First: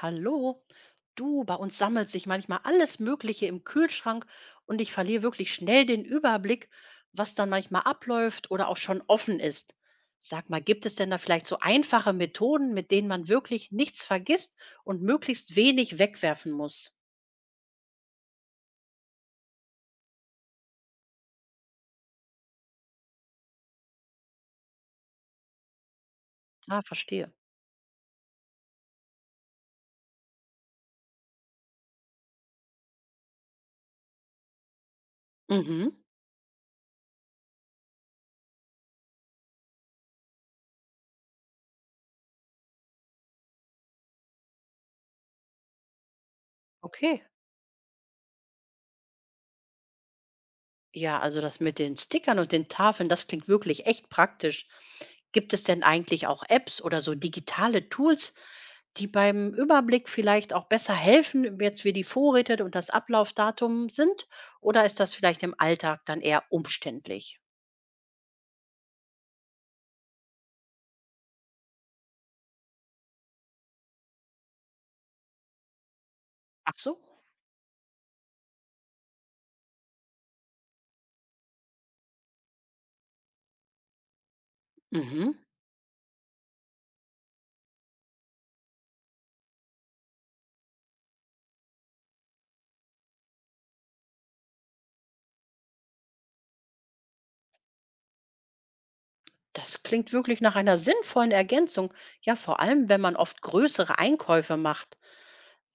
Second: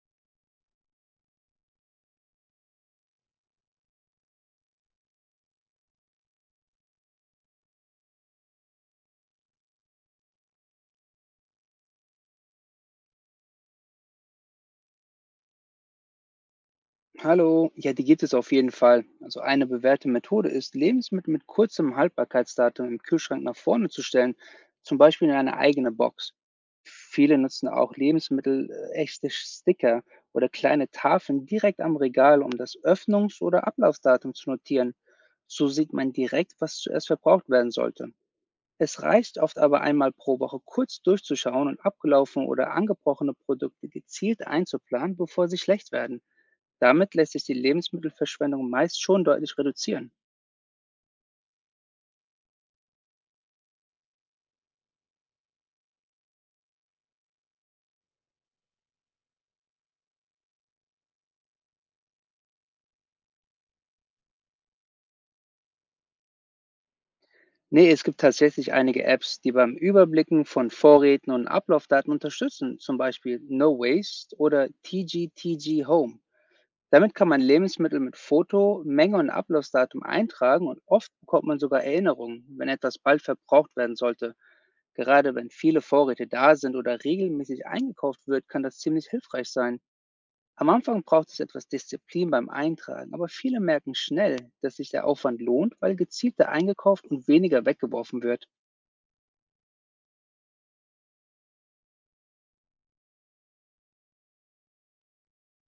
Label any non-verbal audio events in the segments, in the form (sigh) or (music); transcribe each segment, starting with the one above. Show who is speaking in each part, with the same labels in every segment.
Speaker 1: Hallo, du, bei uns sammelt sich manchmal alles Mögliche im Kühlschrank und ich verliere wirklich schnell den Überblick, was dann manchmal abläuft oder auch schon offen ist. Sag mal, gibt es denn da vielleicht so einfache Methoden, mit denen man wirklich nichts vergisst und möglichst wenig wegwerfen muss?
Speaker 2: Hallo, ja, die gibt es auf jeden Fall. Also eine bewährte Methode ist, Lebensmittel mit kurzem Haltbarkeitsdatum im Kühlschrank nach vorne zu stellen, zum Beispiel in eine eigene Box.
Speaker 1: Ah, verstehe.
Speaker 2: Viele nutzen auch Lebensmittel echte Sticker oder kleine Tafeln direkt am Regal, um das Öffnungs- oder Ablaufdatum zu notieren. So sieht
Speaker 1: Mhm,
Speaker 2: man direkt, was zuerst verbraucht werden sollte. Es reicht oft aber einmal pro Woche kurz durchzuschauen und abgelaufene oder angebrochene Produkte gezielt einzuplanen, bevor sie schlecht werden. Damit
Speaker 1: okay.
Speaker 2: lässt sich die Lebensmittelverschwendung meist schon deutlich reduzieren.
Speaker 1: Ja, also das mit den Stickern und den Tafeln, das klingt wirklich echt praktisch. Gibt es denn eigentlich auch Apps oder so digitale Tools, die beim Überblick vielleicht auch besser helfen, jetzt wie die Vorräte und das Ablaufdatum sind? Oder ist das vielleicht im Alltag dann eher umständlich?
Speaker 2: Nee, es gibt tatsächlich einige Apps, die beim Überblicken von Vorräten und Ablaufdaten unterstützen, zum Beispiel No Waste oder TGTG Home.
Speaker 1: Ach so.
Speaker 2: Damit kann man Lebensmittel mit Foto, Menge und Ablaufdatum eintragen und oft bekommt man sogar Erinnerungen, wenn etwas bald verbraucht werden sollte.
Speaker 1: Mhm.
Speaker 2: Gerade wenn viele Vorräte da sind oder regelmäßig eingekauft wird, kann das ziemlich hilfreich sein. Am Anfang braucht es etwas Disziplin beim Eintragen, aber viele merken schnell, dass sich der Aufwand lohnt, weil gezielter eingekauft und weniger weggeworfen wird. (laughs)
Speaker 1: Das klingt wirklich nach einer sinnvollen Ergänzung. Ja, vor allem, wenn man oft größere Einkäufe macht.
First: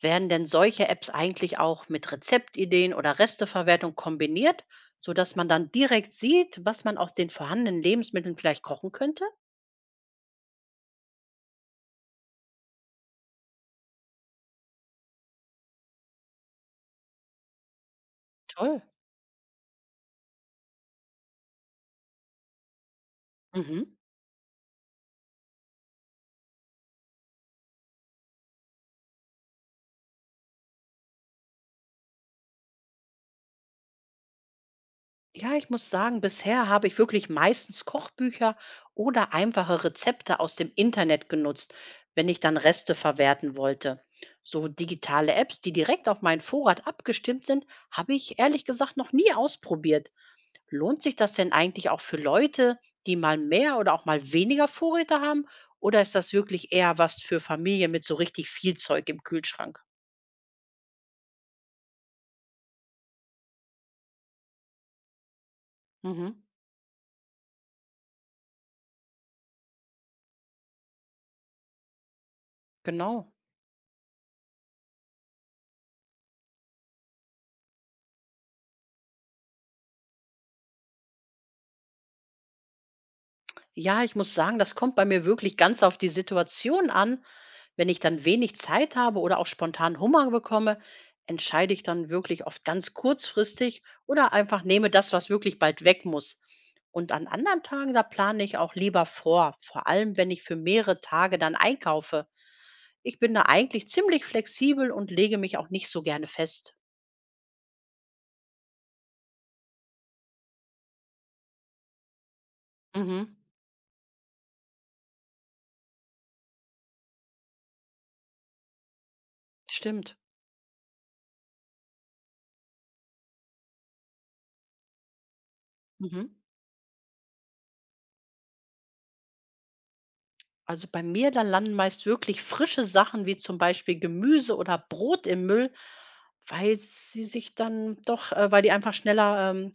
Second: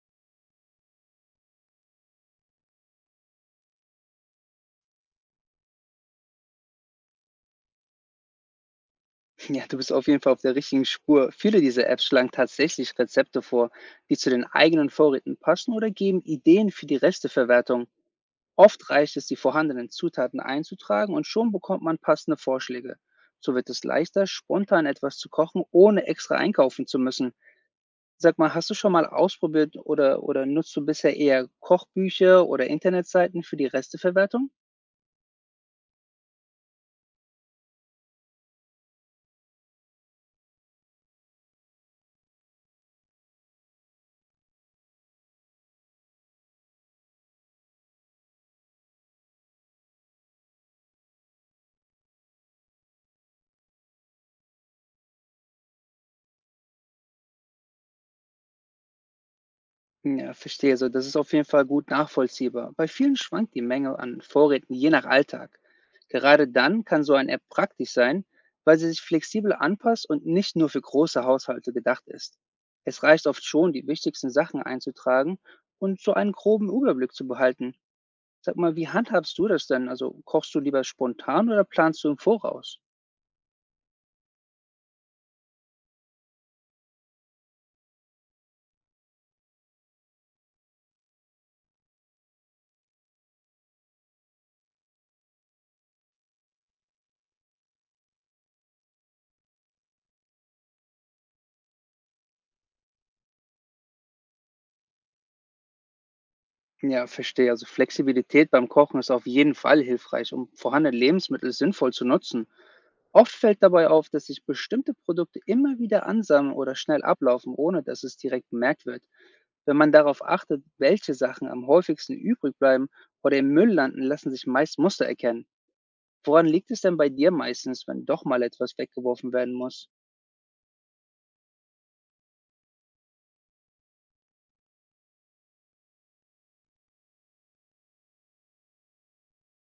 Speaker 1: Werden denn solche Apps eigentlich auch mit Rezeptideen oder Resteverwertung kombiniert, sodass man dann direkt sieht, was man aus den vorhandenen Lebensmitteln vielleicht kochen könnte?
Speaker 2: Ja, du bist auf jeden Fall auf der richtigen Spur. Viele dieser Apps schlagen tatsächlich Rezepte vor, die zu den eigenen Vorräten passen oder geben Ideen für die Resteverwertung.
Speaker 1: Toll.
Speaker 2: Oft reicht es, die vorhandenen Zutaten einzutragen und schon bekommt man passende Vorschläge. So wird es
Speaker 1: Mhm.
Speaker 2: leichter, spontan etwas zu kochen, ohne extra einkaufen zu müssen. Sag mal, hast du schon mal ausprobiert oder nutzt du bisher eher Kochbücher oder Internetseiten für die Resteverwertung?
Speaker 1: Ja, ich muss sagen, bisher habe ich wirklich meistens Kochbücher oder einfache Rezepte aus dem Internet genutzt, wenn ich dann Reste verwerten wollte. So digitale Apps, die direkt auf meinen Vorrat abgestimmt sind, habe ich ehrlich gesagt noch nie ausprobiert. Lohnt sich das denn eigentlich auch für Leute, die mal mehr oder auch mal weniger Vorräte haben? Oder ist das wirklich eher was für Familien mit so richtig viel Zeug im Kühlschrank?
Speaker 2: Ja, verstehe. Also das ist auf jeden Fall gut nachvollziehbar. Bei vielen schwankt die Menge an Vorräten je nach Alltag.
Speaker 1: Mhm,
Speaker 2: Gerade dann kann so eine App praktisch sein, weil sie sich flexibel anpasst und nicht nur für große Haushalte gedacht ist. Es reicht
Speaker 1: genau.
Speaker 2: oft schon, die wichtigsten Sachen einzutragen und so einen groben Überblick zu behalten. Sag mal, wie handhabst du das denn? Also kochst du lieber spontan oder planst du im Voraus?
Speaker 1: Ja, ich muss sagen, das kommt bei mir wirklich ganz auf die Situation an. Wenn ich dann wenig Zeit habe oder auch spontan Hunger bekomme, entscheide ich dann wirklich oft ganz kurzfristig oder einfach nehme das, was wirklich bald weg muss. Und an anderen Tagen, da plane ich auch lieber vor, vor allem wenn ich für mehrere Tage dann einkaufe. Ich bin da eigentlich ziemlich flexibel und lege mich auch nicht so gerne fest.
Speaker 2: Ja, verstehe. Also Flexibilität beim Kochen ist auf jeden Fall hilfreich, um vorhandene Lebensmittel sinnvoll zu nutzen. Oft
Speaker 1: Mhm.
Speaker 2: fällt dabei auf, dass sich bestimmte Produkte immer wieder ansammeln oder schnell ablaufen, ohne dass es direkt bemerkt wird. Wenn man
Speaker 1: Stimmt.
Speaker 2: darauf achtet, welche Sachen am häufigsten übrig bleiben oder im Müll landen, lassen sich meist Muster erkennen.
Speaker 1: Mhm.
Speaker 2: Woran liegt es denn bei dir meistens, wenn doch mal etwas weggeworfen werden muss?
Speaker 1: Also bei mir, da landen meist wirklich frische Sachen wie zum Beispiel Gemüse oder Brot im Müll, weil sie sich dann doch, weil die einfach schneller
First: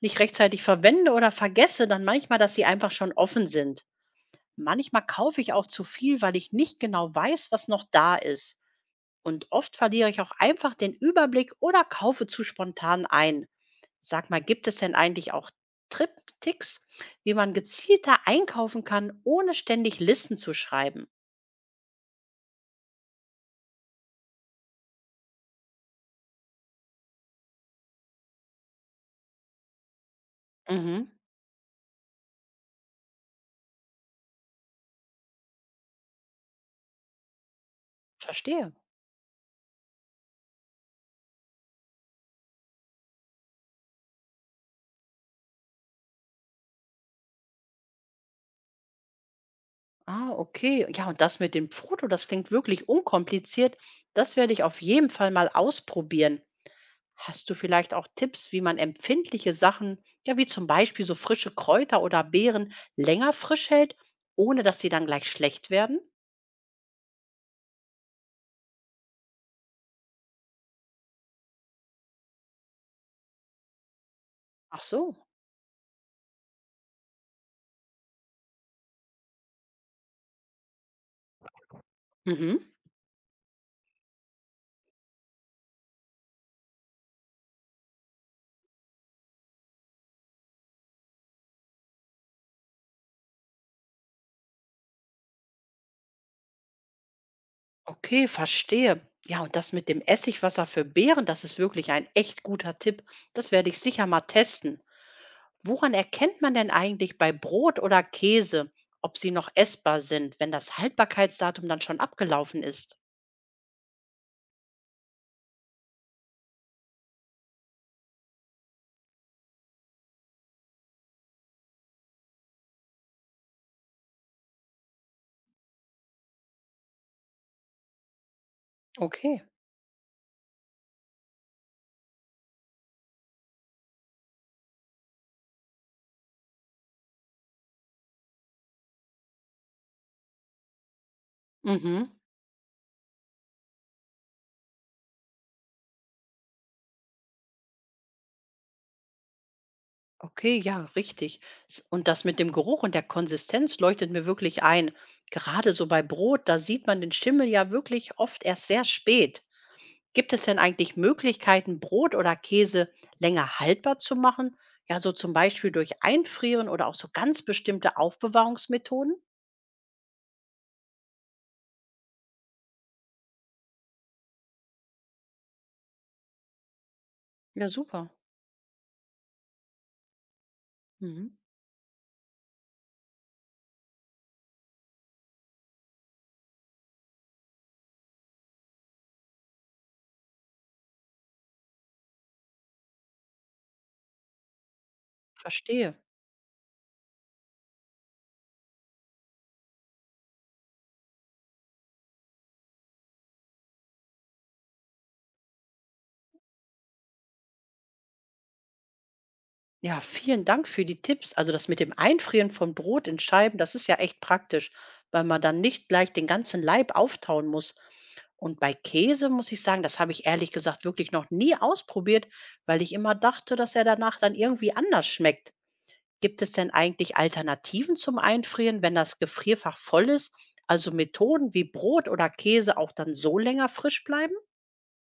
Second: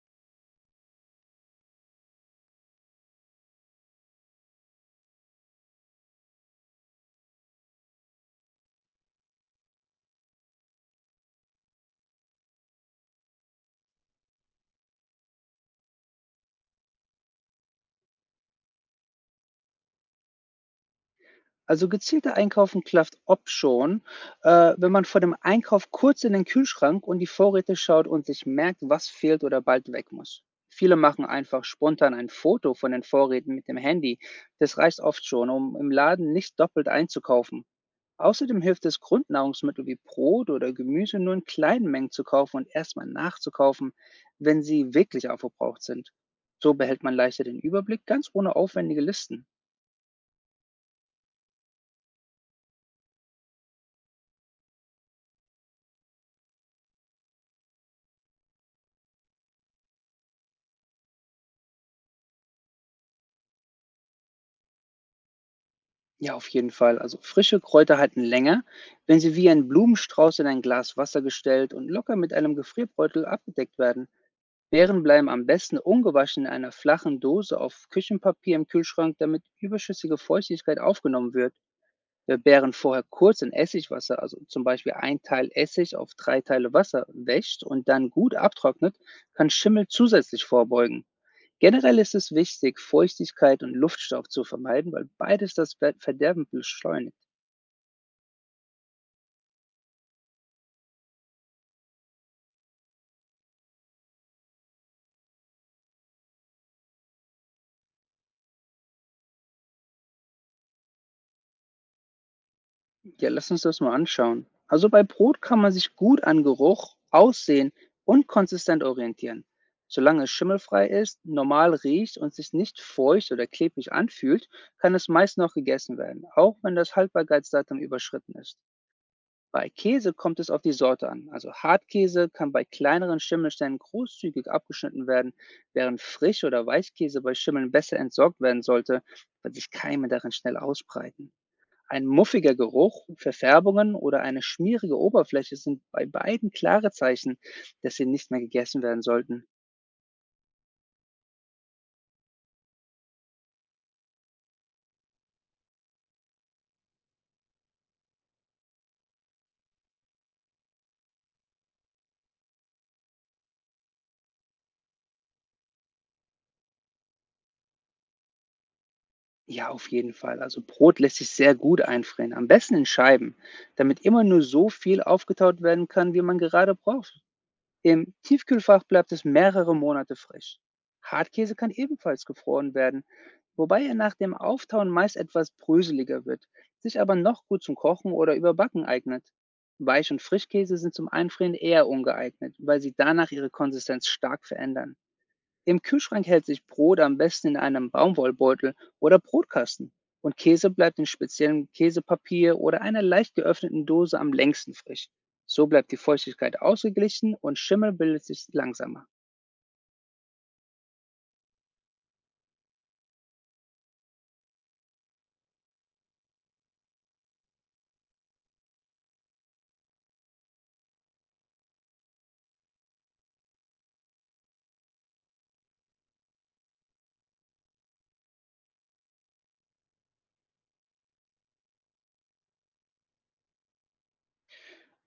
Speaker 1: nicht rechtzeitig verwende oder vergesse dann manchmal, dass sie einfach schon offen sind. Manchmal kaufe ich auch zu viel, weil ich nicht genau weiß, was noch da ist. Und oft verliere ich auch einfach den Überblick oder kaufe zu spontan ein. Sag mal, gibt es denn eigentlich auch Trip Ticks, wie man gezielter einkaufen kann, ohne ständig Listen zu schreiben?
Speaker 2: Also gezielter Einkaufen klafft ob schon, wenn man vor dem Einkauf kurz in den Kühlschrank und die Vorräte schaut und sich merkt, was fehlt oder bald weg muss. Viele
Speaker 1: Mhm,
Speaker 2: machen einfach spontan ein Foto von den Vorräten mit dem Handy. Das reicht oft schon, um im Laden nicht doppelt einzukaufen. Außerdem
Speaker 1: verstehe.
Speaker 2: hilft es, Grundnahrungsmittel wie Brot oder Gemüse nur in kleinen Mengen zu kaufen und erstmal nachzukaufen, wenn sie wirklich aufgebraucht sind. So behält man leichter den Überblick, ganz ohne aufwendige Listen.
Speaker 1: Ah, okay. Ja, und das mit dem Foto, das klingt wirklich unkompliziert. Das werde ich auf jeden Fall mal ausprobieren. Hast du vielleicht auch Tipps, wie man empfindliche Sachen, ja, wie zum Beispiel so frische Kräuter oder Beeren, länger frisch hält, ohne dass sie dann gleich schlecht werden?
Speaker 2: Ja, auf jeden Fall. Also frische Kräuter halten länger, wenn sie wie ein Blumenstrauß in ein Glas Wasser gestellt und locker mit einem Gefrierbeutel abgedeckt werden.
Speaker 1: Ach
Speaker 2: Beeren
Speaker 1: so.
Speaker 2: bleiben am besten ungewaschen in einer flachen Dose auf Küchenpapier im Kühlschrank, damit überschüssige Feuchtigkeit aufgenommen wird. Wer
Speaker 1: Mhm.
Speaker 2: Beeren vorher kurz in Essigwasser, also zum Beispiel ein Teil Essig auf drei Teile Wasser, wäscht und dann gut abtrocknet, kann Schimmel zusätzlich vorbeugen. Generell ist es wichtig, Feuchtigkeit und Luftstoff zu vermeiden, weil beides das Verderben beschleunigt.
Speaker 1: Okay, verstehe. Ja, und das mit dem Essigwasser für Beeren, das ist wirklich ein echt guter Tipp. Das werde ich sicher mal testen. Woran erkennt man denn eigentlich bei Brot oder Käse, ob sie noch essbar sind, wenn das Haltbarkeitsdatum dann schon abgelaufen ist?
Speaker 2: Ja, lass uns das mal anschauen. Also bei Brot kann man sich gut an Geruch, Aussehen und konsistent orientieren. Solange es schimmelfrei ist, normal riecht und sich nicht feucht oder klebrig anfühlt, kann es meist noch gegessen werden, auch wenn das Haltbarkeitsdatum überschritten ist.
Speaker 1: Okay.
Speaker 2: Bei Käse kommt es auf die Sorte an. Also Hartkäse kann bei kleineren Schimmelstellen großzügig abgeschnitten werden, während Frisch- oder Weichkäse bei Schimmeln besser entsorgt werden sollte, weil sich Keime darin schnell ausbreiten. Ein
Speaker 1: Mhm.
Speaker 2: muffiger Geruch, Verfärbungen oder eine schmierige Oberfläche sind bei beiden klare Zeichen, dass sie nicht mehr gegessen werden sollten.
Speaker 1: Okay, ja, richtig. Und das mit dem Geruch und der Konsistenz leuchtet mir wirklich ein. Gerade so bei Brot, da sieht man den Schimmel ja wirklich oft erst sehr spät. Gibt es denn eigentlich Möglichkeiten, Brot oder Käse länger haltbar zu machen? Ja, so zum Beispiel durch Einfrieren oder auch so ganz bestimmte Aufbewahrungsmethoden?
Speaker 2: Ja, auf jeden Fall. Also Brot lässt sich sehr gut einfrieren, am besten in Scheiben, damit immer nur so viel aufgetaut werden kann, wie man gerade braucht.
Speaker 1: Ja, super.
Speaker 2: Im Tiefkühlfach bleibt es mehrere Monate frisch.
Speaker 1: Mhm.
Speaker 2: Hartkäse kann ebenfalls gefroren werden, wobei er nach dem Auftauen meist etwas bröseliger wird, sich aber noch gut zum Kochen oder Überbacken eignet. Weich- und Frischkäse sind zum Einfrieren eher ungeeignet, weil sie danach ihre Konsistenz stark verändern. Im
Speaker 1: Verstehe.
Speaker 2: Kühlschrank hält sich Brot am besten in einem Baumwollbeutel oder Brotkasten und Käse bleibt in speziellem Käsepapier oder einer leicht geöffneten Dose am längsten frisch. So bleibt die Feuchtigkeit ausgeglichen und Schimmel bildet sich langsamer.
Speaker 1: Ja, vielen Dank für die Tipps. Also das mit dem Einfrieren von Brot in Scheiben, das ist ja echt praktisch, weil man dann nicht gleich den ganzen Leib auftauen muss. Und bei Käse muss ich sagen, das habe ich ehrlich gesagt wirklich noch nie ausprobiert, weil ich immer dachte, dass er danach dann irgendwie anders schmeckt. Gibt es denn eigentlich Alternativen zum Einfrieren, wenn das Gefrierfach voll ist? Also Methoden wie Brot oder Käse auch dann so länger frisch bleiben?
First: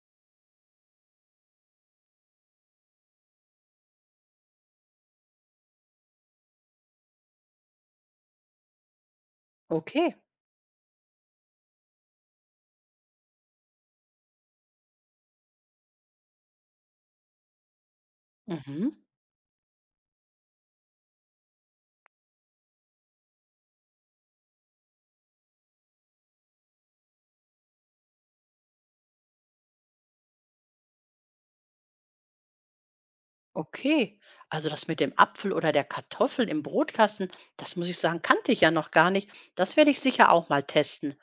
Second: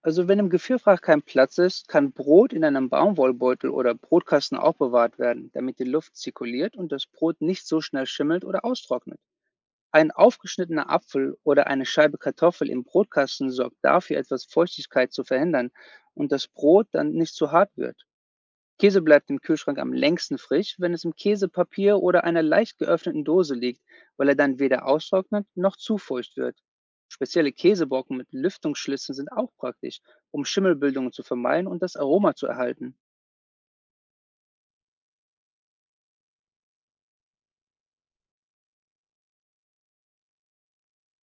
Speaker 2: Also wenn im Gefrierfach kein Platz ist, kann Brot in einem Baumwollbeutel oder Brotkasten aufbewahrt werden, damit die Luft zirkuliert und das Brot nicht so schnell schimmelt oder austrocknet. Ein
Speaker 1: Okay.
Speaker 2: aufgeschnittener Apfel oder eine Scheibe Kartoffel im Brotkasten sorgt dafür, etwas Feuchtigkeit zu verhindern und das Brot dann nicht zu hart wird.
Speaker 1: Mhm.
Speaker 2: Käse bleibt im Kühlschrank am längsten frisch, wenn es im Käsepapier oder einer leicht geöffneten Dose liegt, weil er dann weder austrocknet noch zu feucht wird. Spezielle Käsebrocken mit Lüftungsschlitzen sind auch praktisch, um Schimmelbildungen zu vermeiden und das Aroma zu erhalten.
Speaker 1: Okay, also das mit dem Apfel oder der Kartoffel im Brotkasten, das muss ich sagen, kannte ich ja noch gar nicht. Das werde ich sicher auch mal testen.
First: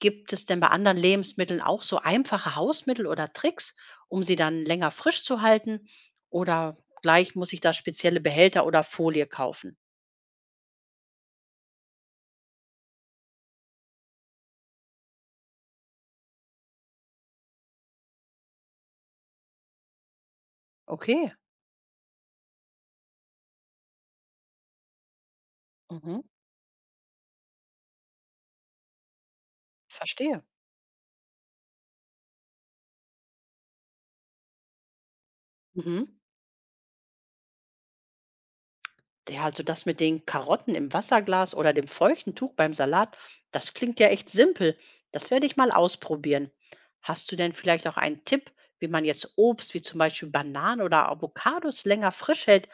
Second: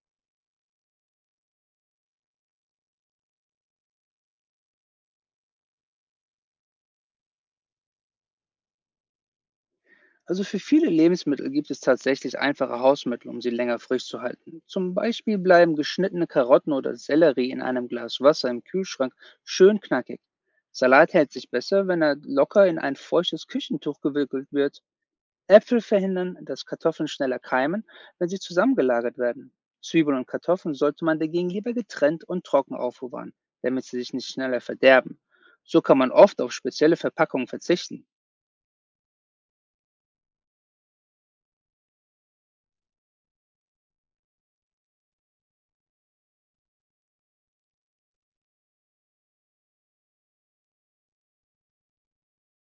Speaker 1: Gibt es denn bei anderen Lebensmitteln auch so einfache Hausmittel oder Tricks, um sie dann länger frisch zu halten? Oder gleich muss ich da spezielle Behälter oder Folie kaufen?
Speaker 2: Also für viele Lebensmittel gibt es tatsächlich einfache Hausmittel, um sie länger frisch zu halten. Zum Beispiel bleiben geschnittene Karotten oder Sellerie in einem Glas Wasser im Kühlschrank schön knackig. Salat hält
Speaker 1: Okay,
Speaker 2: sich besser, wenn er locker in ein feuchtes Küchentuch gewickelt wird. Äpfel
Speaker 1: mhm,
Speaker 2: verhindern, dass Kartoffeln schneller keimen, wenn sie zusammengelagert werden. Zwiebeln und
Speaker 1: verstehe.
Speaker 2: Kartoffeln sollte man dagegen lieber getrennt und trocken aufbewahren, damit sie sich nicht schneller verderben. So kann
Speaker 1: Mhm.
Speaker 2: man oft auf spezielle Verpackungen verzichten.
Speaker 1: Ja, also das mit den Karotten im Wasserglas oder dem feuchten Tuch beim Salat, das klingt ja echt simpel. Das werde ich mal ausprobieren. Hast du denn vielleicht auch einen Tipp, wie man jetzt Obst wie zum Beispiel Bananen oder Avocados länger frisch hält,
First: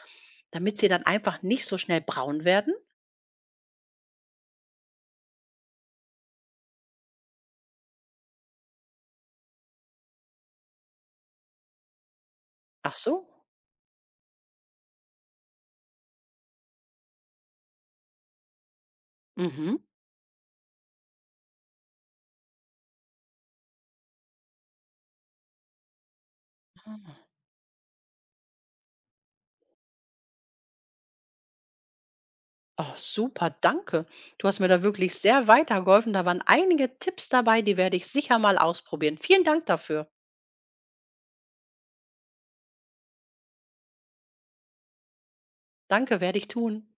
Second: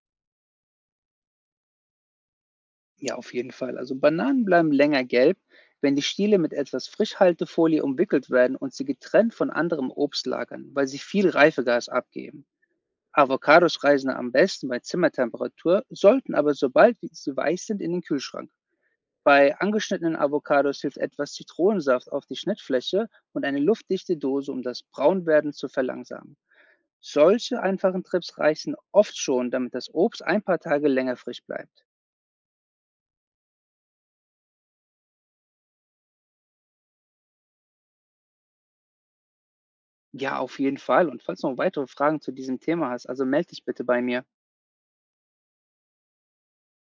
Speaker 1: damit sie dann einfach nicht so schnell braun werden?
Speaker 2: Ja, auf jeden Fall. Also Bananen bleiben länger gelb, wenn die Stiele mit etwas Frischhaltefolie umwickelt werden und sie getrennt von anderem Obst lagern, weil sie viel Reifegas abgeben.
Speaker 1: Ach so.
Speaker 2: Avocados reisen am besten bei Zimmertemperatur, sollten aber sobald sie weich sind in den Kühlschrank. Bei
Speaker 1: Mhm.
Speaker 2: angeschnittenen Avocados hilft etwas Zitronensaft auf die Schnittfläche und eine luftdichte Dose, um das Braunwerden zu verlangsamen.
Speaker 1: Ah.
Speaker 2: Solche einfachen Trips reichen oft schon, damit das Obst ein paar Tage länger frisch bleibt.
Speaker 1: Oh, super, danke. Du hast mir da wirklich sehr weitergeholfen. Da waren einige Tipps dabei, die werde ich sicher mal ausprobieren. Vielen Dank dafür.
Speaker 2: Ja, auf jeden Fall. Und falls du noch weitere Fragen zu diesem Thema hast, also melde dich bitte bei mir.
Speaker 1: Danke, werde ich tun.